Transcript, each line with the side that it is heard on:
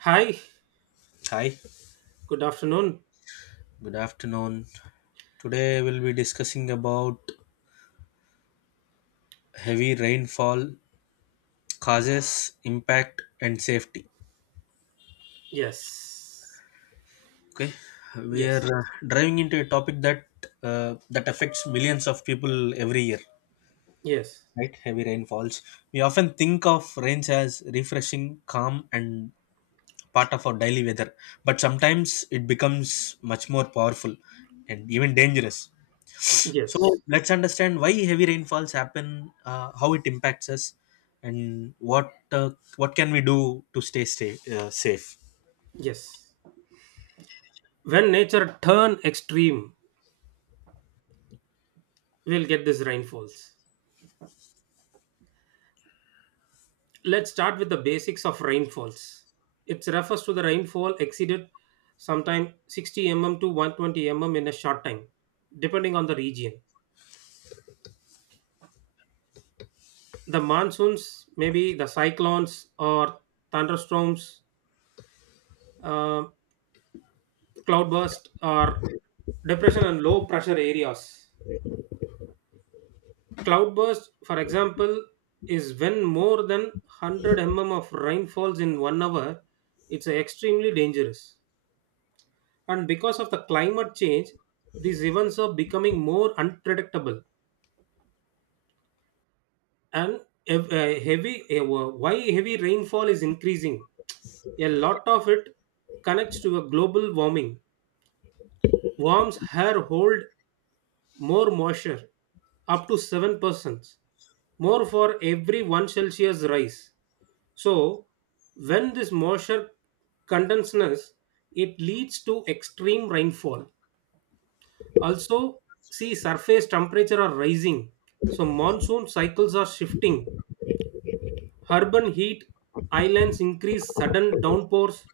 right: Hi,
left: Hi,
right: good afternoon.
left: good afternoon. Today we'll be discussing about heavy rainfall causes, impact, and safety.
right: Yes,
left: Okay, we are
right: yes,
left: driving into a topic that that affects millions of people every year.
right: yes,
left: Right, heavy rainfalls. We often think of rains as refreshing, calm, and part of our daily weather, but sometimes it becomes much more powerful and even dangerous. So
right: yes,
left: let's understand why heavy rainfalls happen, how it impacts us, and what can we do to stay safe.
right: yes. When nature turn extreme, we'll get these rainfalls. Let's start with the basics of rainfalls. It refers to the rainfall exceeded sometime 60 mm to 120 mm in a short time, depending on the region. The monsoons, maybe the cyclones or thunderstorms, uh, cloudburst or depression and low pressure areas. Cloudburst, for example, is when more than 100 mm of rain falls in 1 hour. It's extremely dangerous. And because of the climate change, these events are becoming more unpredictable. And why heavy rainfall is increasing? A lot of it connects to a global warming. Worms here hold more moisture, up to 7%, more for every 1 Celsius rise. So, when this moisture condenses, it leads to extreme rainfall. Also, see surface temperature are rising. So, monsoon cycles are shifting. Urban heat islands increase sudden downpours.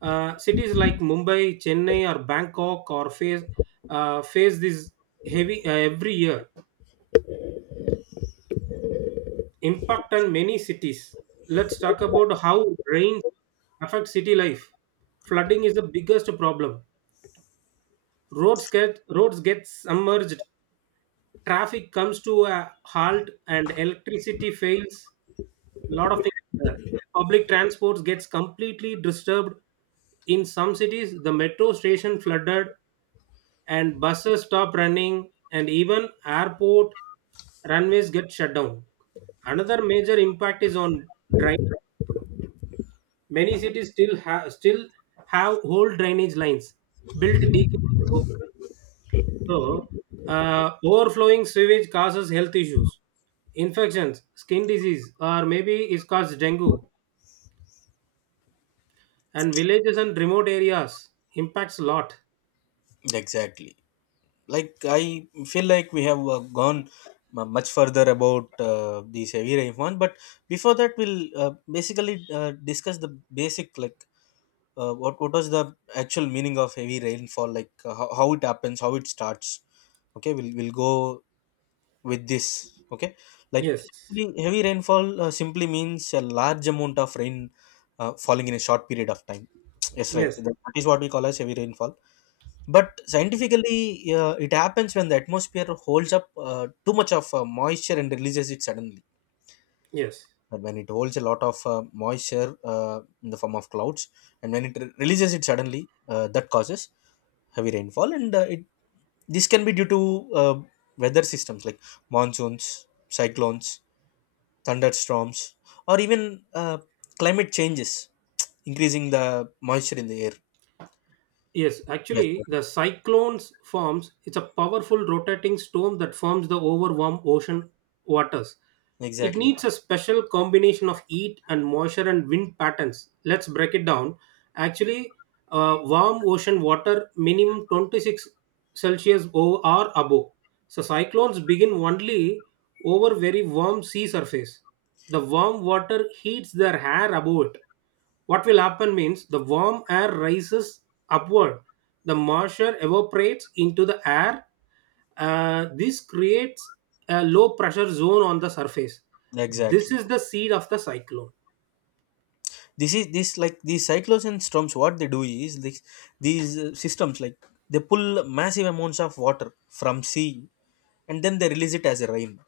right: Cities like Mumbai, Chennai, or Bangkok or face this heavy every year. Impact on many cities. Let's talk about how rain affects city life. Flooding is the biggest problem. Roads get submerged, traffic comes to a halt, and electricity fails. A lot of things there. Public transports gets completely disturbed. In some cities, the metro station flooded, and buses stop running and even airport runways get shut down. Another major impact is on drainage. Many cities still have whole drainage lines built decades ago. So, overflowing sewage causes health issues, infections, skin disease, or maybe it causes dengue. And villages and remote areas impacts a lot.
left: Exactly. Like I feel like we have gone much further about these heavy rainfall, but before that, we'll basically discuss the basic, like what was the actual meaning of heavy rainfall, like how it happens, how it starts. Okay, we'll go with this, okay. Like actually
right: Yes,
left: heavy rainfall simply means a large amount of rain falling in a short period of time. Yes, right,
right: yes,
left: that is what we call as heavy rainfall. But scientifically, it happens when the atmosphere holds up too much of moisture and releases it suddenly.
right: yes.
left: And when it holds a lot of moisture in the form of clouds, and when it releases it suddenly, that causes heavy rainfall. And it, this can be due to uh, weather systems like monsoons, cyclones, thunderstorms, or even climate changes, increasing the moisture in the air.
right: Yes,
left: Yes, sir.
right: actually, the cyclones forms. It's a powerful rotating storm that forms the over warm ocean waters. It
left: Exactly,
right: needs a special combination of heat and moisture and wind patterns. Let's break it down. Actually, warm ocean water minimum 26 Celsius or above. So cyclones begin only over very warm sea surface. The warm water heats their hair above it. What will happen means the warm air rises upward, the moisture evaporates into the air. This creates a low pressure zone on the surface. This
left: exactly.
right: is the seed of the cyclone.
left: This is this like these cyclones and storms. What they do is this, these systems like, they pull massive amounts of water from sea and then they release it as a rain.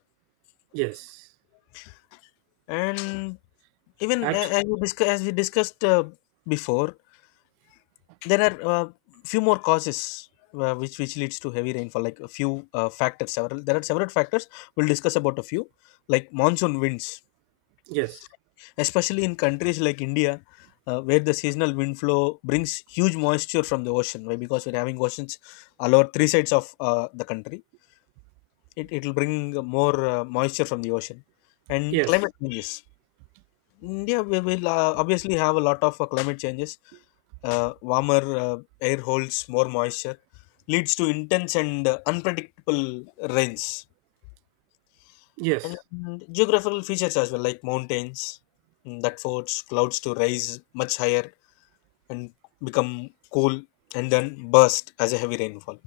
right: Yes.
left: And even
right: Actually,
left: as we discuss, as we discussed before, there are few more causes which leads to heavy rainfall, like a few factors. Several, there are several factors. We'll discuss about a few, like monsoon winds,
right: yes.
left: especially in countries like India, where the seasonal wind flow brings huge moisture from the ocean, why, because we're having oceans all over three sides of the country. It will bring more moisture from the ocean. And
right: Yes.
left: climate changes, India we will obviously have a lot of climate changes. Warmer air holds more moisture, leads to intense and unpredictable rains.
right: Yes.
left: And geographical features as well, like mountains, that force clouds to rise much higher and become cool and then burst as a heavy rainfall.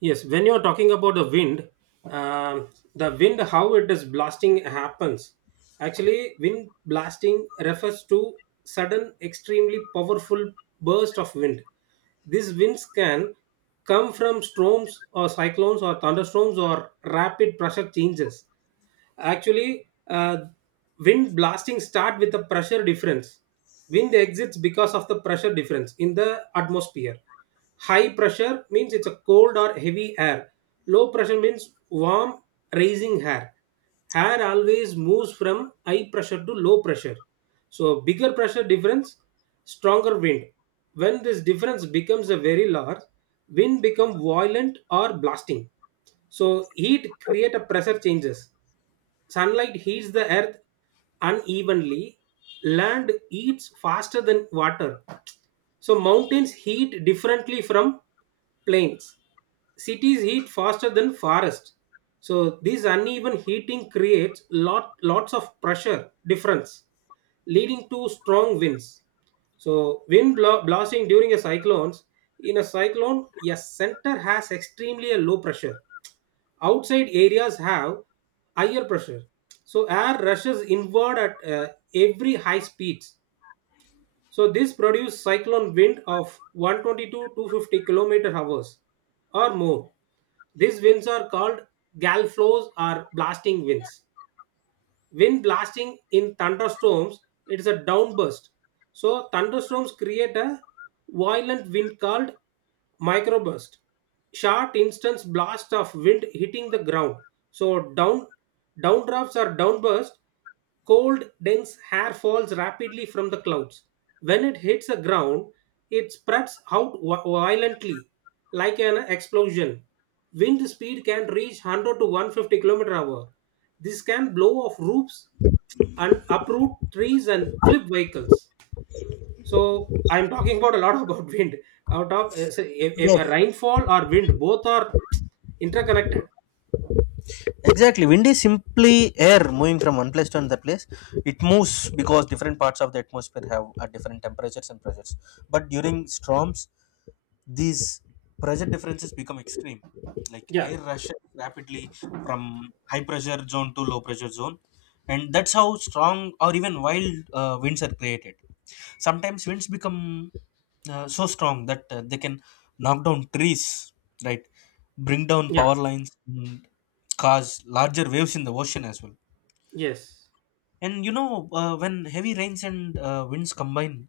right: Yes, when you're talking about um, the wind, how it is blasting happens. Actually, wind blasting refers to sudden, extremely powerful burst of wind. These winds can come from storms or cyclones or thunderstorms or rapid pressure changes. Actually, wind blasting start with the pressure difference. Wind exits because of the pressure difference in the atmosphere. High pressure means it's a cold or heavy air. Low pressure means warm, raising air. Air always moves from high pressure to low pressure. So bigger pressure difference, stronger wind. When this difference becomes a very large, wind become violent or blasting. So heat create a pressure changes. Sunlight heats the earth unevenly. Land heats faster than water. So mountains heat differently from plains. Cities heat faster than forests. So this uneven heating creates lots of pressure difference, leading to strong winds. So blasting during a cyclones. In a cyclone, a center has extremely a low pressure, outside areas have higher pressure, so air rushes inward at every high speeds. So this produces cyclone wind of 122 to 250 kilometer hours or more. These winds are called gale flows or blasting winds. When blasting in thunderstorms, it is a downburst. So thunderstorms create a violent wind called microburst. Short instance blast of wind hitting the ground. So downdrafts or downburst. Cold, dense hair falls rapidly from the clouds. When it hits the ground, it spreads out violently, like an explosion. Wind speed can reach 100 to 150 km hour. This can blow off roofs and uproot trees and flip vehicles. So I'm talking about a lot about wind. Out of say, a, a-
left: Yes,
right: a rainfall or wind, both are interconnected.
left: exactly. Wind is simply air moving from one place to another place. It moves because different parts of the atmosphere have at different temperatures and pressures. But during storms, these pressure differences become extreme. Like
right: Yeah,
left: air rushes rapidly from high pressure zone to low pressure zone. And that's how strong or even wild winds are created. Sometimes winds become so strong that they can knock down trees, right? Bring down
right: yeah,
left: power lines, cause larger waves in the ocean as well.
right: yes,
left: And you know, when heavy rains and winds combine,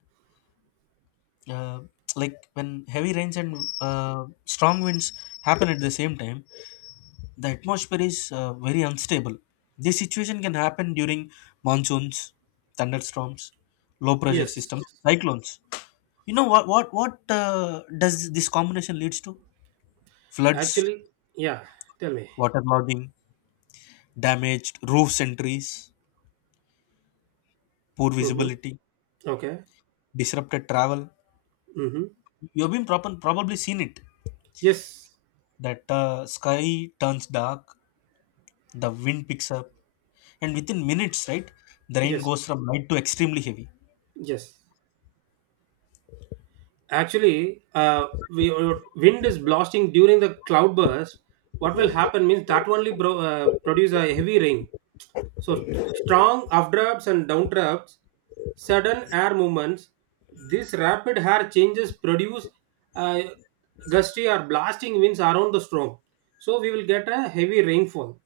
left: uh, like when heavy rains and strong winds happen at the same time, the atmosphere is very unstable. This situation can happen during monsoons, thunderstorms, low pressure systems,
right: yes.
left: cyclones. You know what? Does this combination leads to? Floods,
right: Actually, yeah, tell me.
left: waterlogging, damaged roofs and trees, poor
right: Mm-hmm.
left: visibility,
right: Okay.
left: disrupted travel.
right: Mm-hmm.
left: You've been probably seen it.
right: Yes.
left: That sky turns dark, the wind picks up, and within minutes, right, the rain
right: Yes.
left: goes from light to extremely heavy.
right: Yes. Actually, we wind is blasting during the cloudburst. What will happen means that only produce a heavy rain. So strong updrafts and downdrafts, sudden air movements. This rapid air changes produce uh, gusty or blasting winds around the storm. So we will get a heavy rainfall.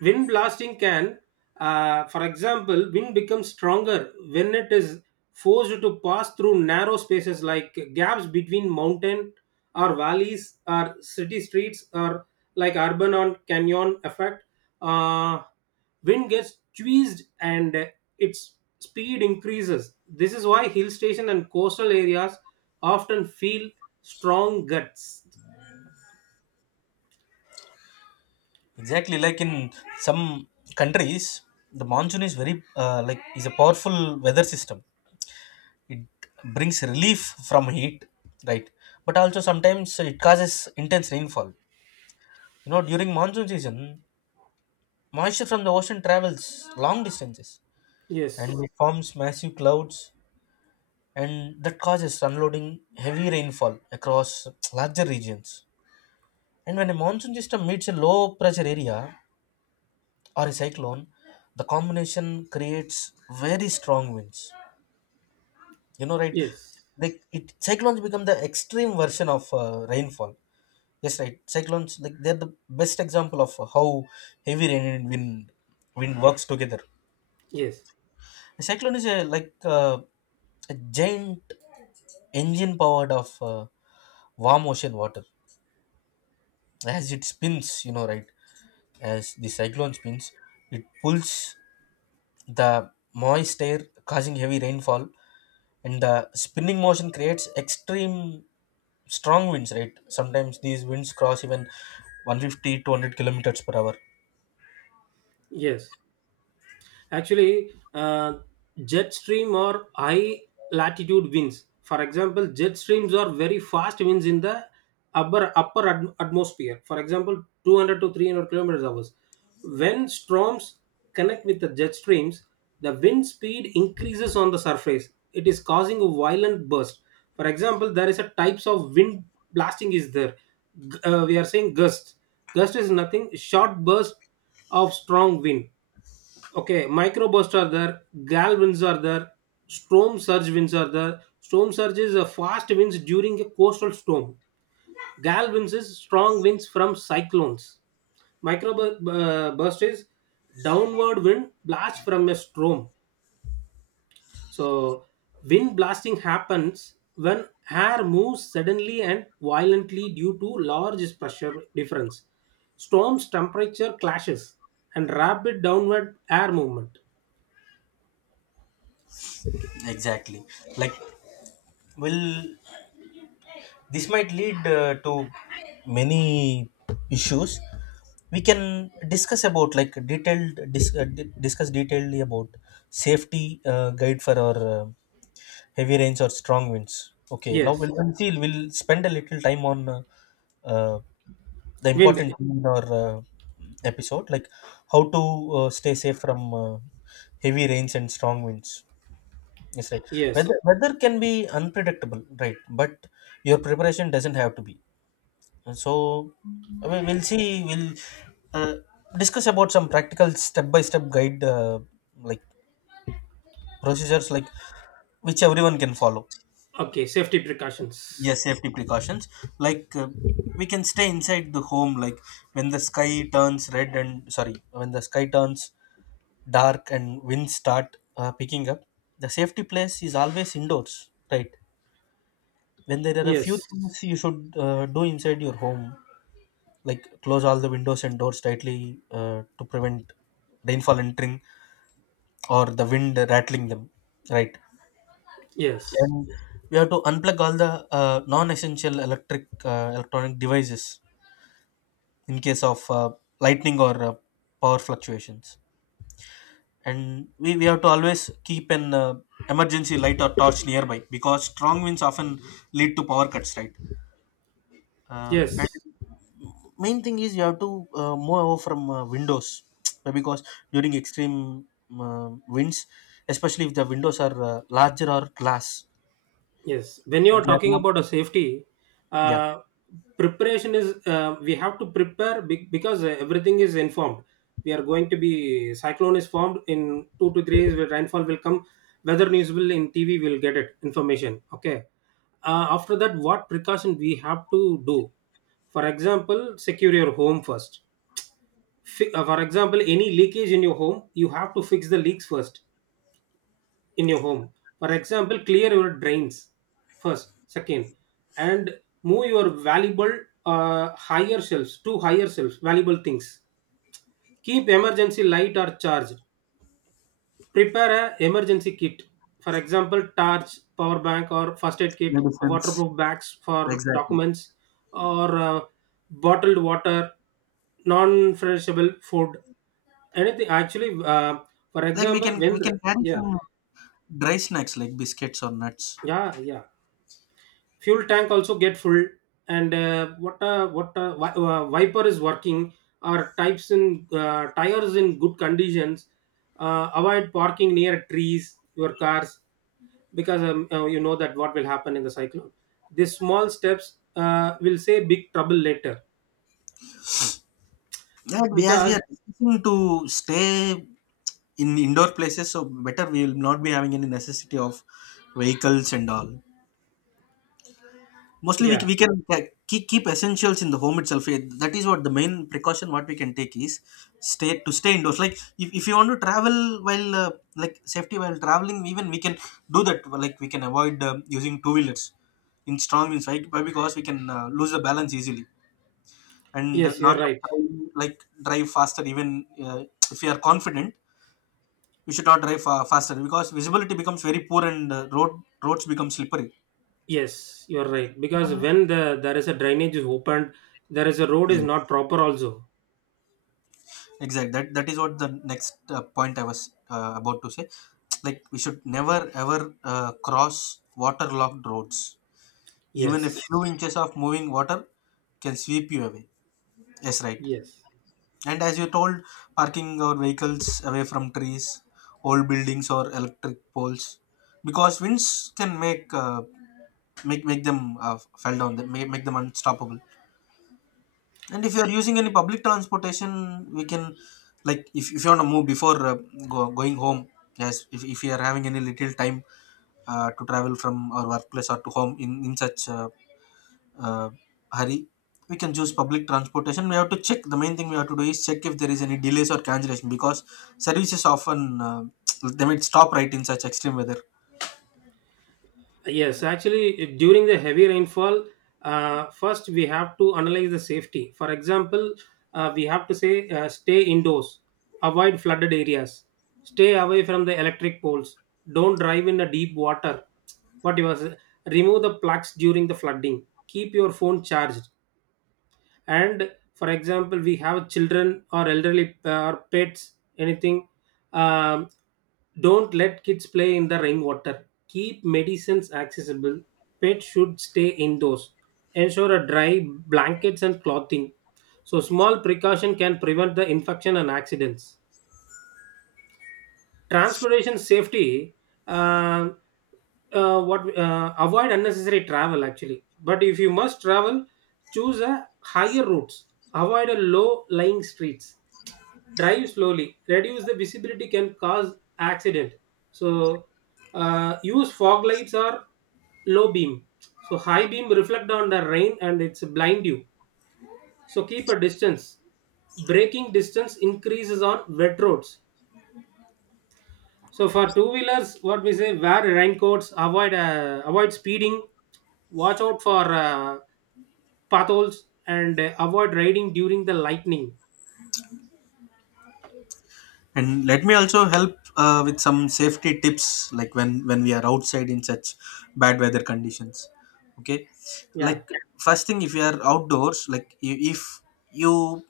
right: Wind blasting can, for example, wind becomes stronger when it is forced to pass through narrow spaces like gaps between mountain or valleys or city streets, or like urban or canyon effect. uh, Wind gets tweezed and its speed increases. This is why hill station and coastal areas often feel strong gusts.
left: Exactly, like in some countries, the monsoon is very like, is a powerful weather system. It brings relief from heat, right? But also sometimes it causes intense rainfall. You know, during monsoon season, moisture from the ocean travels long distances, and
right: Yes,
left: it forms massive clouds, and that causes unloading heavy rainfall across larger regions. And when a monsoon system meets a low pressure area or a cyclone, the combination creates very strong winds. You know, right?
right: yes,
left: Like it, cyclones become the extreme version of rainfall. Yes, right. Cyclones, like they're the best example of how heavy rain and wind works together.
right: yes,
left: A cyclone is a, like a giant engine powered of warm ocean water. As it spins, you know, right, as the cyclone spins, it pulls the moist air, causing heavy rainfall. And the spinning motion creates extreme strong winds, right? Sometimes these winds cross even 150 to 100 kilometers per hour.
right: yes. Actually, jet stream or high latitude winds. For example, jet streams are very fast winds in the upper atmosphere. For example, 200 to 300 kilometers hours. When storms connect with the jet streams, the wind speed increases on the surface. It is causing a violent burst. For example, there is a types of wind blasting is there. We are saying gust. Gust is nothing. Short burst of strong wind. Okay, microbursts are there, gale winds are there, storm surge winds are there. Storm surge is a fast winds during a coastal storm. Gale winds is strong winds from cyclones. Microburst is downward wind blast from a storm. So wind blasting happens when air moves suddenly and violently due to large pressure difference, storms, temperature clashes, and rapid downward air movement.
left: Exactly, like, well, this might lead to many issues. We can discuss about like detailed discuss detailedly about safety guide for our heavy rains or strong winds. Okay, now
right: Yes.
left: we'll, until we'll spend a little time on uh, the important
right: Wind.
left: thing in our episode, like how to stay safe from heavy rains and strong winds. Yes, right,
right: Yes.
left: weather can be unpredictable, right? But your preparation doesn't have to be. So I mean, we'll see, we'll uh, discuss about some practical step by step guide, like procedures, like which everyone can follow.
right: Okay. Safety
left: Yeah,
right: precautions.
left: safety precautions. Like we can stay inside the home. Like when the sky turns red, and sorry, when the sky turns dark and winds start picking up, the safety place is always indoors, right? When there are a few
right: Yes.
left: things you should do inside your home, like close all the windows and doors tightly to prevent rainfall entering or the wind rattling them, right? And
right: Yes.
left: we have to unplug all the non-essential electric electronic devices in case of lightning or power fluctuations. And we have to always keep an emergency light or torch nearby, because strong winds often lead to power cuts, right? And
right: Yes.
left: main thing is you have to move over from windows, because during extreme winds, especially if the windows are larger or glass,
right: Yes. When you are
left: they are
right: talking
left: not,
right: about a safety,
left: yeah.
right: uh, preparation is, we have to prepare because everything is informed. We are going to be cyclone is formed in 2 to 3 days where rainfall will come. Weather news will in TV will get it information. Okay. After that, what precaution we have to do? For example, secure your home first. For example, any leakage in your home, you have to fix the leaks first in your home. For example, clear your drains first. Second, and move your valuable, higher shelves, to higher shelves valuable things. Keep emergency light or charged. Prepare a emergency kit. For example, torch, power bank, or first aid kit,
left: Medicines,
right: waterproof bags for
left: exactly.
right: documents, or bottled water, non-perishable food. Anything actually. For
left: Like we can,
right: example,
left: we
right: when,
left: can carry
right: yeah,
left: some dry snacks like biscuits or nuts.
right: yeah, yeah, fuel tank also get full. And wiper is working, our types in tires in good conditions. Avoid parking near trees your cars, because you know that what will happen in the cyclone. These small steps will say big trouble later
left: Yeah, we, as we
right: because
left: are discussing to stay in indoor places, so better we will not be having any necessity of vehicles and all. Mostly, we,
right: yeah.
left: we can keep, keep essentials in the home itself. Eh, that is what the main precaution what we can take is, stay to stay indoors. Like if you want to travel while like safety while traveling, even we can do that. Like we can avoid using two wheelers in strong winds, right? Why? Because we can lose the balance easily, and
right: Yes,
left: not
right: you're
left: to
right: right.
left: try, like drive faster, even if we are confident. You should not drive faster because visibility becomes very poor and roads become slippery.
right: Yes, you are right. Because when the there is a drainage is opened, there is a road is not
left: Yes,
right: proper also.
left: exactly. That, that is what the next point I was about to say. Like we should never ever cross waterlogged roads. Even a few
right: Yes.
left: inches of moving water can sweep you away. Yes, right.
right: Yes.
left: And as you told, parking our vehicles away from trees, old buildings, or electric poles, because winds can make make them fall down, they may make them unstoppable. And if you are using any public transportation, we can, like, if you want to move before going home, yes, if you are having any little time to travel from our workplace or to home in such uh, hurry, we can choose public transportation. We have to check, the main thing we have to do is check if there is any delays or cancellation, because services often, they might stop, right, in such extreme weather.
right: Yes, actually, during the heavy rainfall, first we have to analyze the safety. For example, we have to say, stay indoors, avoid flooded areas, stay away from the electric poles, don't drive in the deep water. What you was. Remove the plugs during the flooding, keep your phone charged. And for example we have children or elderly, or pets, anything. um, don't let kids play in the rainwater. Keep medicines accessible. Pets should stay indoors. Ensure a dry blankets and clothing. So small precaution can prevent the infection and accidents. Transportation safety. Uh, what Avoid unnecessary travel actually, but if you must travel, choose a higher routes. Avoid a low lying streets. Drive slowly. Reduce the visibility can cause accident. So use fog lights or low beam. So high beam reflect on the rain and it's blind you. So keep a distance. Braking distance increases on wet roads. So for two wheelers, what we say, wear raincoats, avoid speeding, watch out for potholes, and avoid riding during the lightning.
left: And let me also help with some safety tips, like when we are outside in such bad weather conditions. Okay,
right: Yeah.
left: like first thing, if you are outdoors, like if you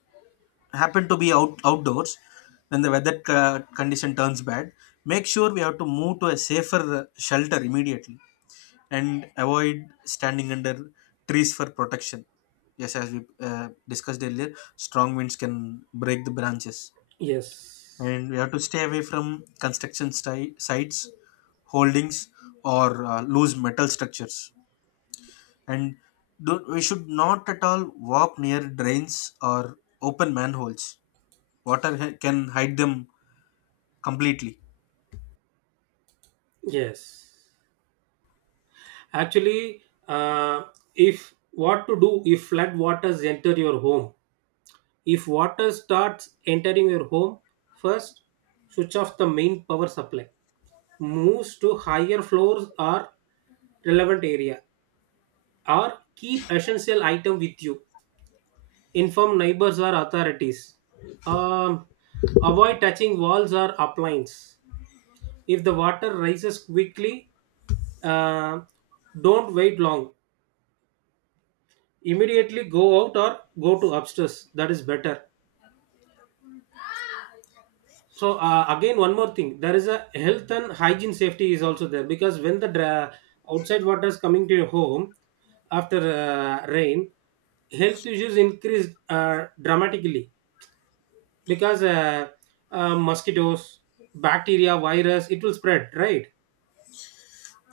left: happen to be out outdoors when the weather condition turns bad, make sure we have to move to a safer shelter immediately and avoid standing under trees for protection. Yes, as we discussed earlier, strong winds can break the branches,
right: Yes.
left: and we have to stay away from construction sites, holdings, or loose metal structures. And do, we should not at all walk near drains or open manholes. Water can hide them completely.
right: Yes. Actually, if what to do if flood waters enter your home? If water starts entering your home, first switch off the main power supply. Moves to higher floors or relevant area, or keep essential item with you. Inform neighbors or authorities. um, Avoid touching walls or appliances. If the water rises quickly, uh, don't wait long, immediately go out or go to upstairs. That is better. So, again one more thing, there is a health and hygiene safety is also there. Because when the outside water is coming to your home after rain, health issues increase dramatically. Because mosquitoes, bacteria, virus, it will spread, right?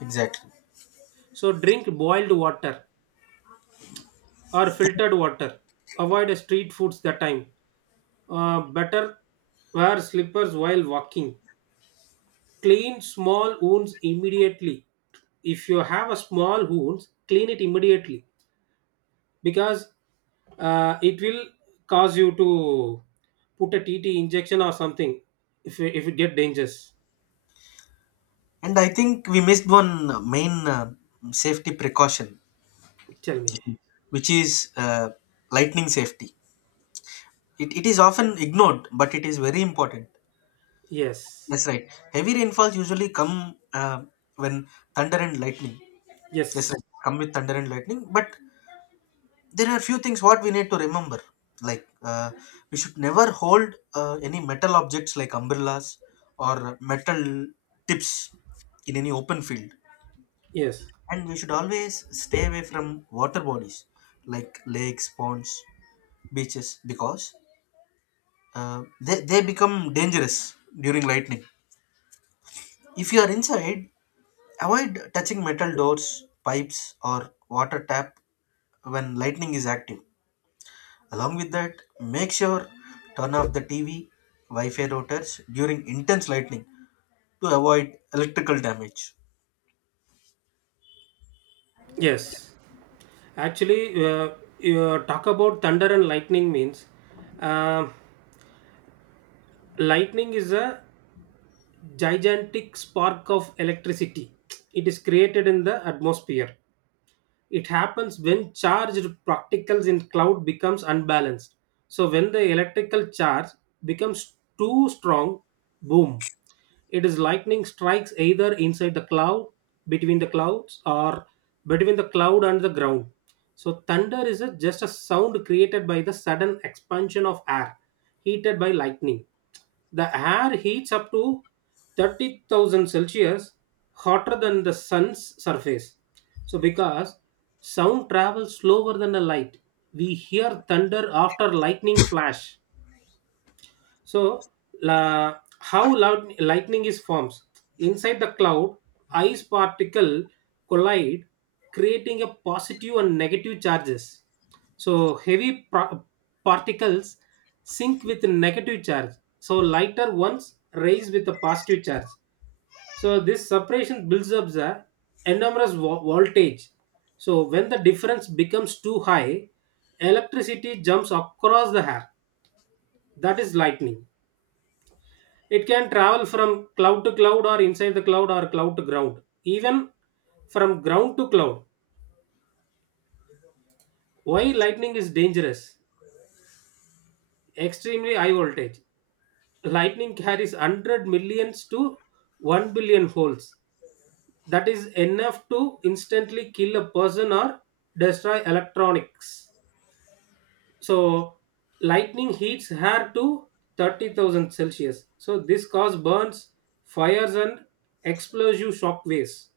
left: Exactly,
right: So drink boiled water or filtered water. Avoid street foods that time. Better wear slippers while walking. Clean small wounds immediately. If you have a small wounds, clean it immediately. Because it will cause you to put a tt injection or something if it get dangerous.
left: and I think we missed one main safety precaution,
right: Tell me.
left: which is lightning safety. It is often ignored, but it is very important.
right: Yes,
left: Yes, right. Heavy rainfalls usually come when thunder and lightning. Yes, right.
right: yes.
left: Come with thunder and lightning. But there are few things what we need to remember. Like we should never hold any metal objects like umbrellas or metal tips in any open field.
right: Yes,
left: And we should always stay away from water bodies like lakes, ponds, beaches, because they become dangerous during lightning. If you are inside, avoid touching metal doors, pipes, or water tap when lightning is active. Along with that, make sure turn off the TV, Wi-Fi routers during intense lightning to avoid electrical damage.
right: yes. Actually, you talk about thunder and lightning means, uh, lightning is a gigantic spark of electricity. It is created in the atmosphere. It happens when charged particles in cloud becomes unbalanced. So when the electrical charge becomes too strong, boom, it is lightning strikes either inside the cloud, between the clouds, or between the cloud and the ground. So thunder is a, just a sound created by the sudden expansion of air heated by lightning. The air heats up to 30,000 Celsius, hotter than the sun's surface. So because sound travels slower than the light, we hear thunder after lightning flash. So, how loud lightning is forms inside the cloud, ice particle collide, creating a positive and negative charges. So, heavy particles sink with negative charge. So, lighter ones raise with a positive charge. So, this separation builds up the enormous voltage. So, when the difference becomes too high, electricity jumps across the hair. That is lightning. It can travel from cloud to cloud or inside the cloud or cloud to ground, even from ground to cloud. Why lightning is dangerous? Extremely high voltage. Lightning carries 100 millions to 1 billion volts. That is enough to instantly kill a person or destroy electronics. So, lightning heats hair to 30,000 Celsius. So, this cause burns, fires, and explosive shock waves.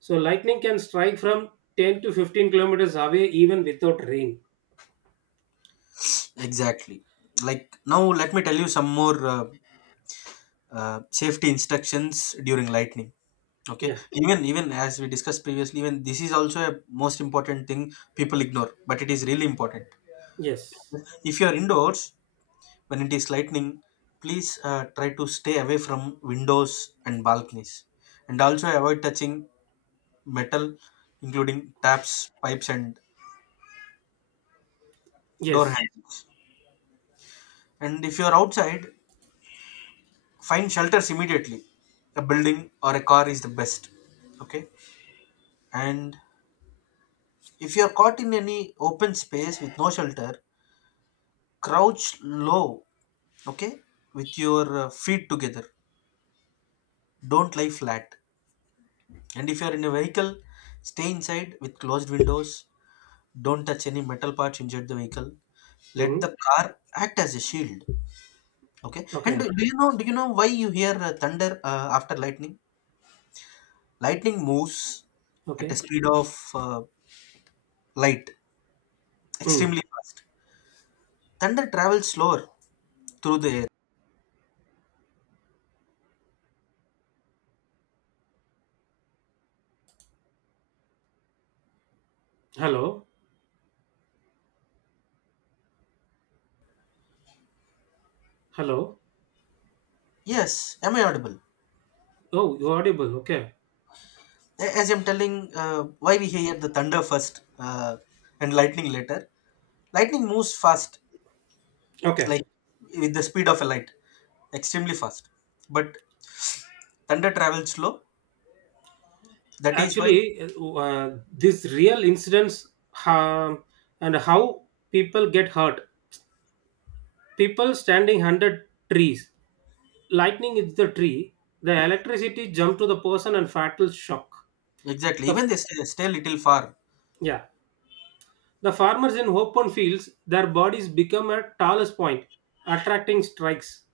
right: So lightning can strike from 10 to 15 kilometers away even without rain.
left: Exactly. Like now, let me tell you some more safety instructions during lightning. Okay.
right: Yeah.
left: Even, even as we discussed previously, even this is also a most important thing people ignore, but it is really important.
right: Yes.
left: If you are indoors, when it is lightning, please try to stay away from windows and balconies, and also avoid touching metal, including taps, pipes, and door
right: Yes.
left: handles. And if you are outside, find shelters immediately, a building or a car is the best, okay? And if you are caught in any open space with no shelter, crouch low, okay, with your feet together. Don't lie flat. And if you are in a vehicle, stay inside with closed windows. Don't touch any metal parts inside the vehicle. Let the
right: Mm-hmm.
left: car act as a shield. Okay. And do,
right: Okay.
left: do you know? Do you know why you hear thunder after lightning? Lightning moves at a
right: Okay.
left: speed of light,
right: Mm.
left: extremely fast. Thunder travels slower through the air.
right: Hello. Hello.
left: Yes. Am I audible?
right: Oh, you're audible. Okay.
left: A- as I'm telling, why we hear the thunder first and lightning later. Lightning moves fast,
right: Okay.
left: like with the speed of a light, extremely fast. But thunder travels slow. That is why,
right: Actually, these real incidents, um, and how people get hurt. People standing under trees. Lightning is the tree. The electricity jump to the person and fatal shock.
left: exactly,
right: The
left: even
right: f-
left: they stay, little far.
right: yeah. The farmers in open fields, their bodies become at tallest point, attracting strikes.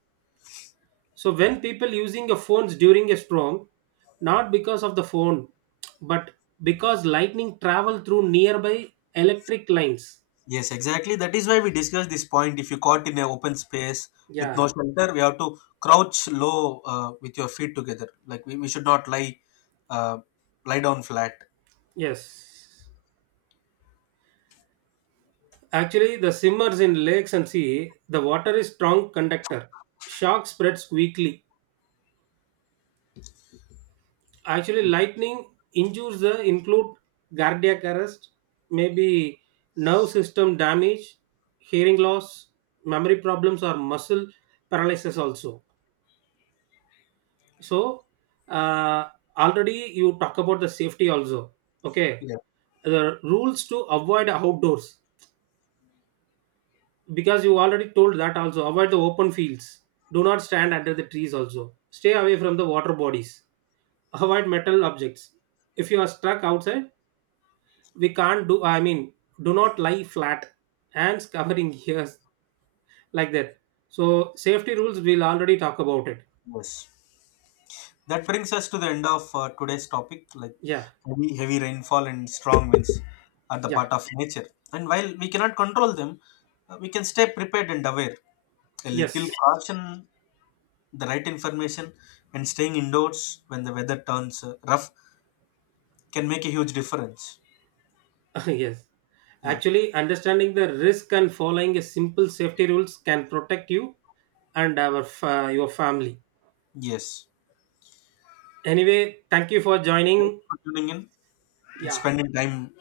right: So when people using a phones during a storm, not because of the phone, but because lightning travel through nearby electric lines.
left: Yes, exactly. That is why we discussed this point. If you caught in an open space with
right: Yeah.
left: no shelter, we have to crouch low with your feet together. Like we should not lie, uh, down flat.
right: Yes. Actually, the simmers in lakes and sea, the water is strong conductor. Shock spreads quickly. Actually, lightning injures include cardiac arrest, maybe nerve system damage, hearing loss, memory problems, or muscle paralysis also. So, uh, already you talk about the safety also. Okay,
left: Yeah.
right: the rules to avoid outdoors because you already told that also. Avoid the open fields. Do not stand under the trees also. Stay away from the water bodies. Avoid metal objects. If you are stuck outside, we can't do, I mean, do not lie flat, hands covering ears, like that. So safety rules we'll already talk about it.
left: Yes. That brings us to the end of today's topic, like
right: Yeah.
left: heavy, heavy rainfall and strong winds are the
right: Yeah.
left: part of nature. And while we cannot control them, we can stay prepared and aware. A little
right: Yes.
left: caution, the right information, and staying indoors when the weather turns rough can make a huge difference.
right: Yes,
left: Yeah.
right: actually, understanding the risk and following a simple safety rules can protect you and our your family.
left: Yes.
right: Anyway, thank you for
left: Thanks
right: joining.
left: for tuning in and
right: Yeah.
left: spending time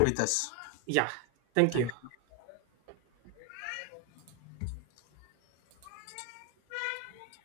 left: with us.
right: Yeah. Thank
left: Thank
right: you.
left: you.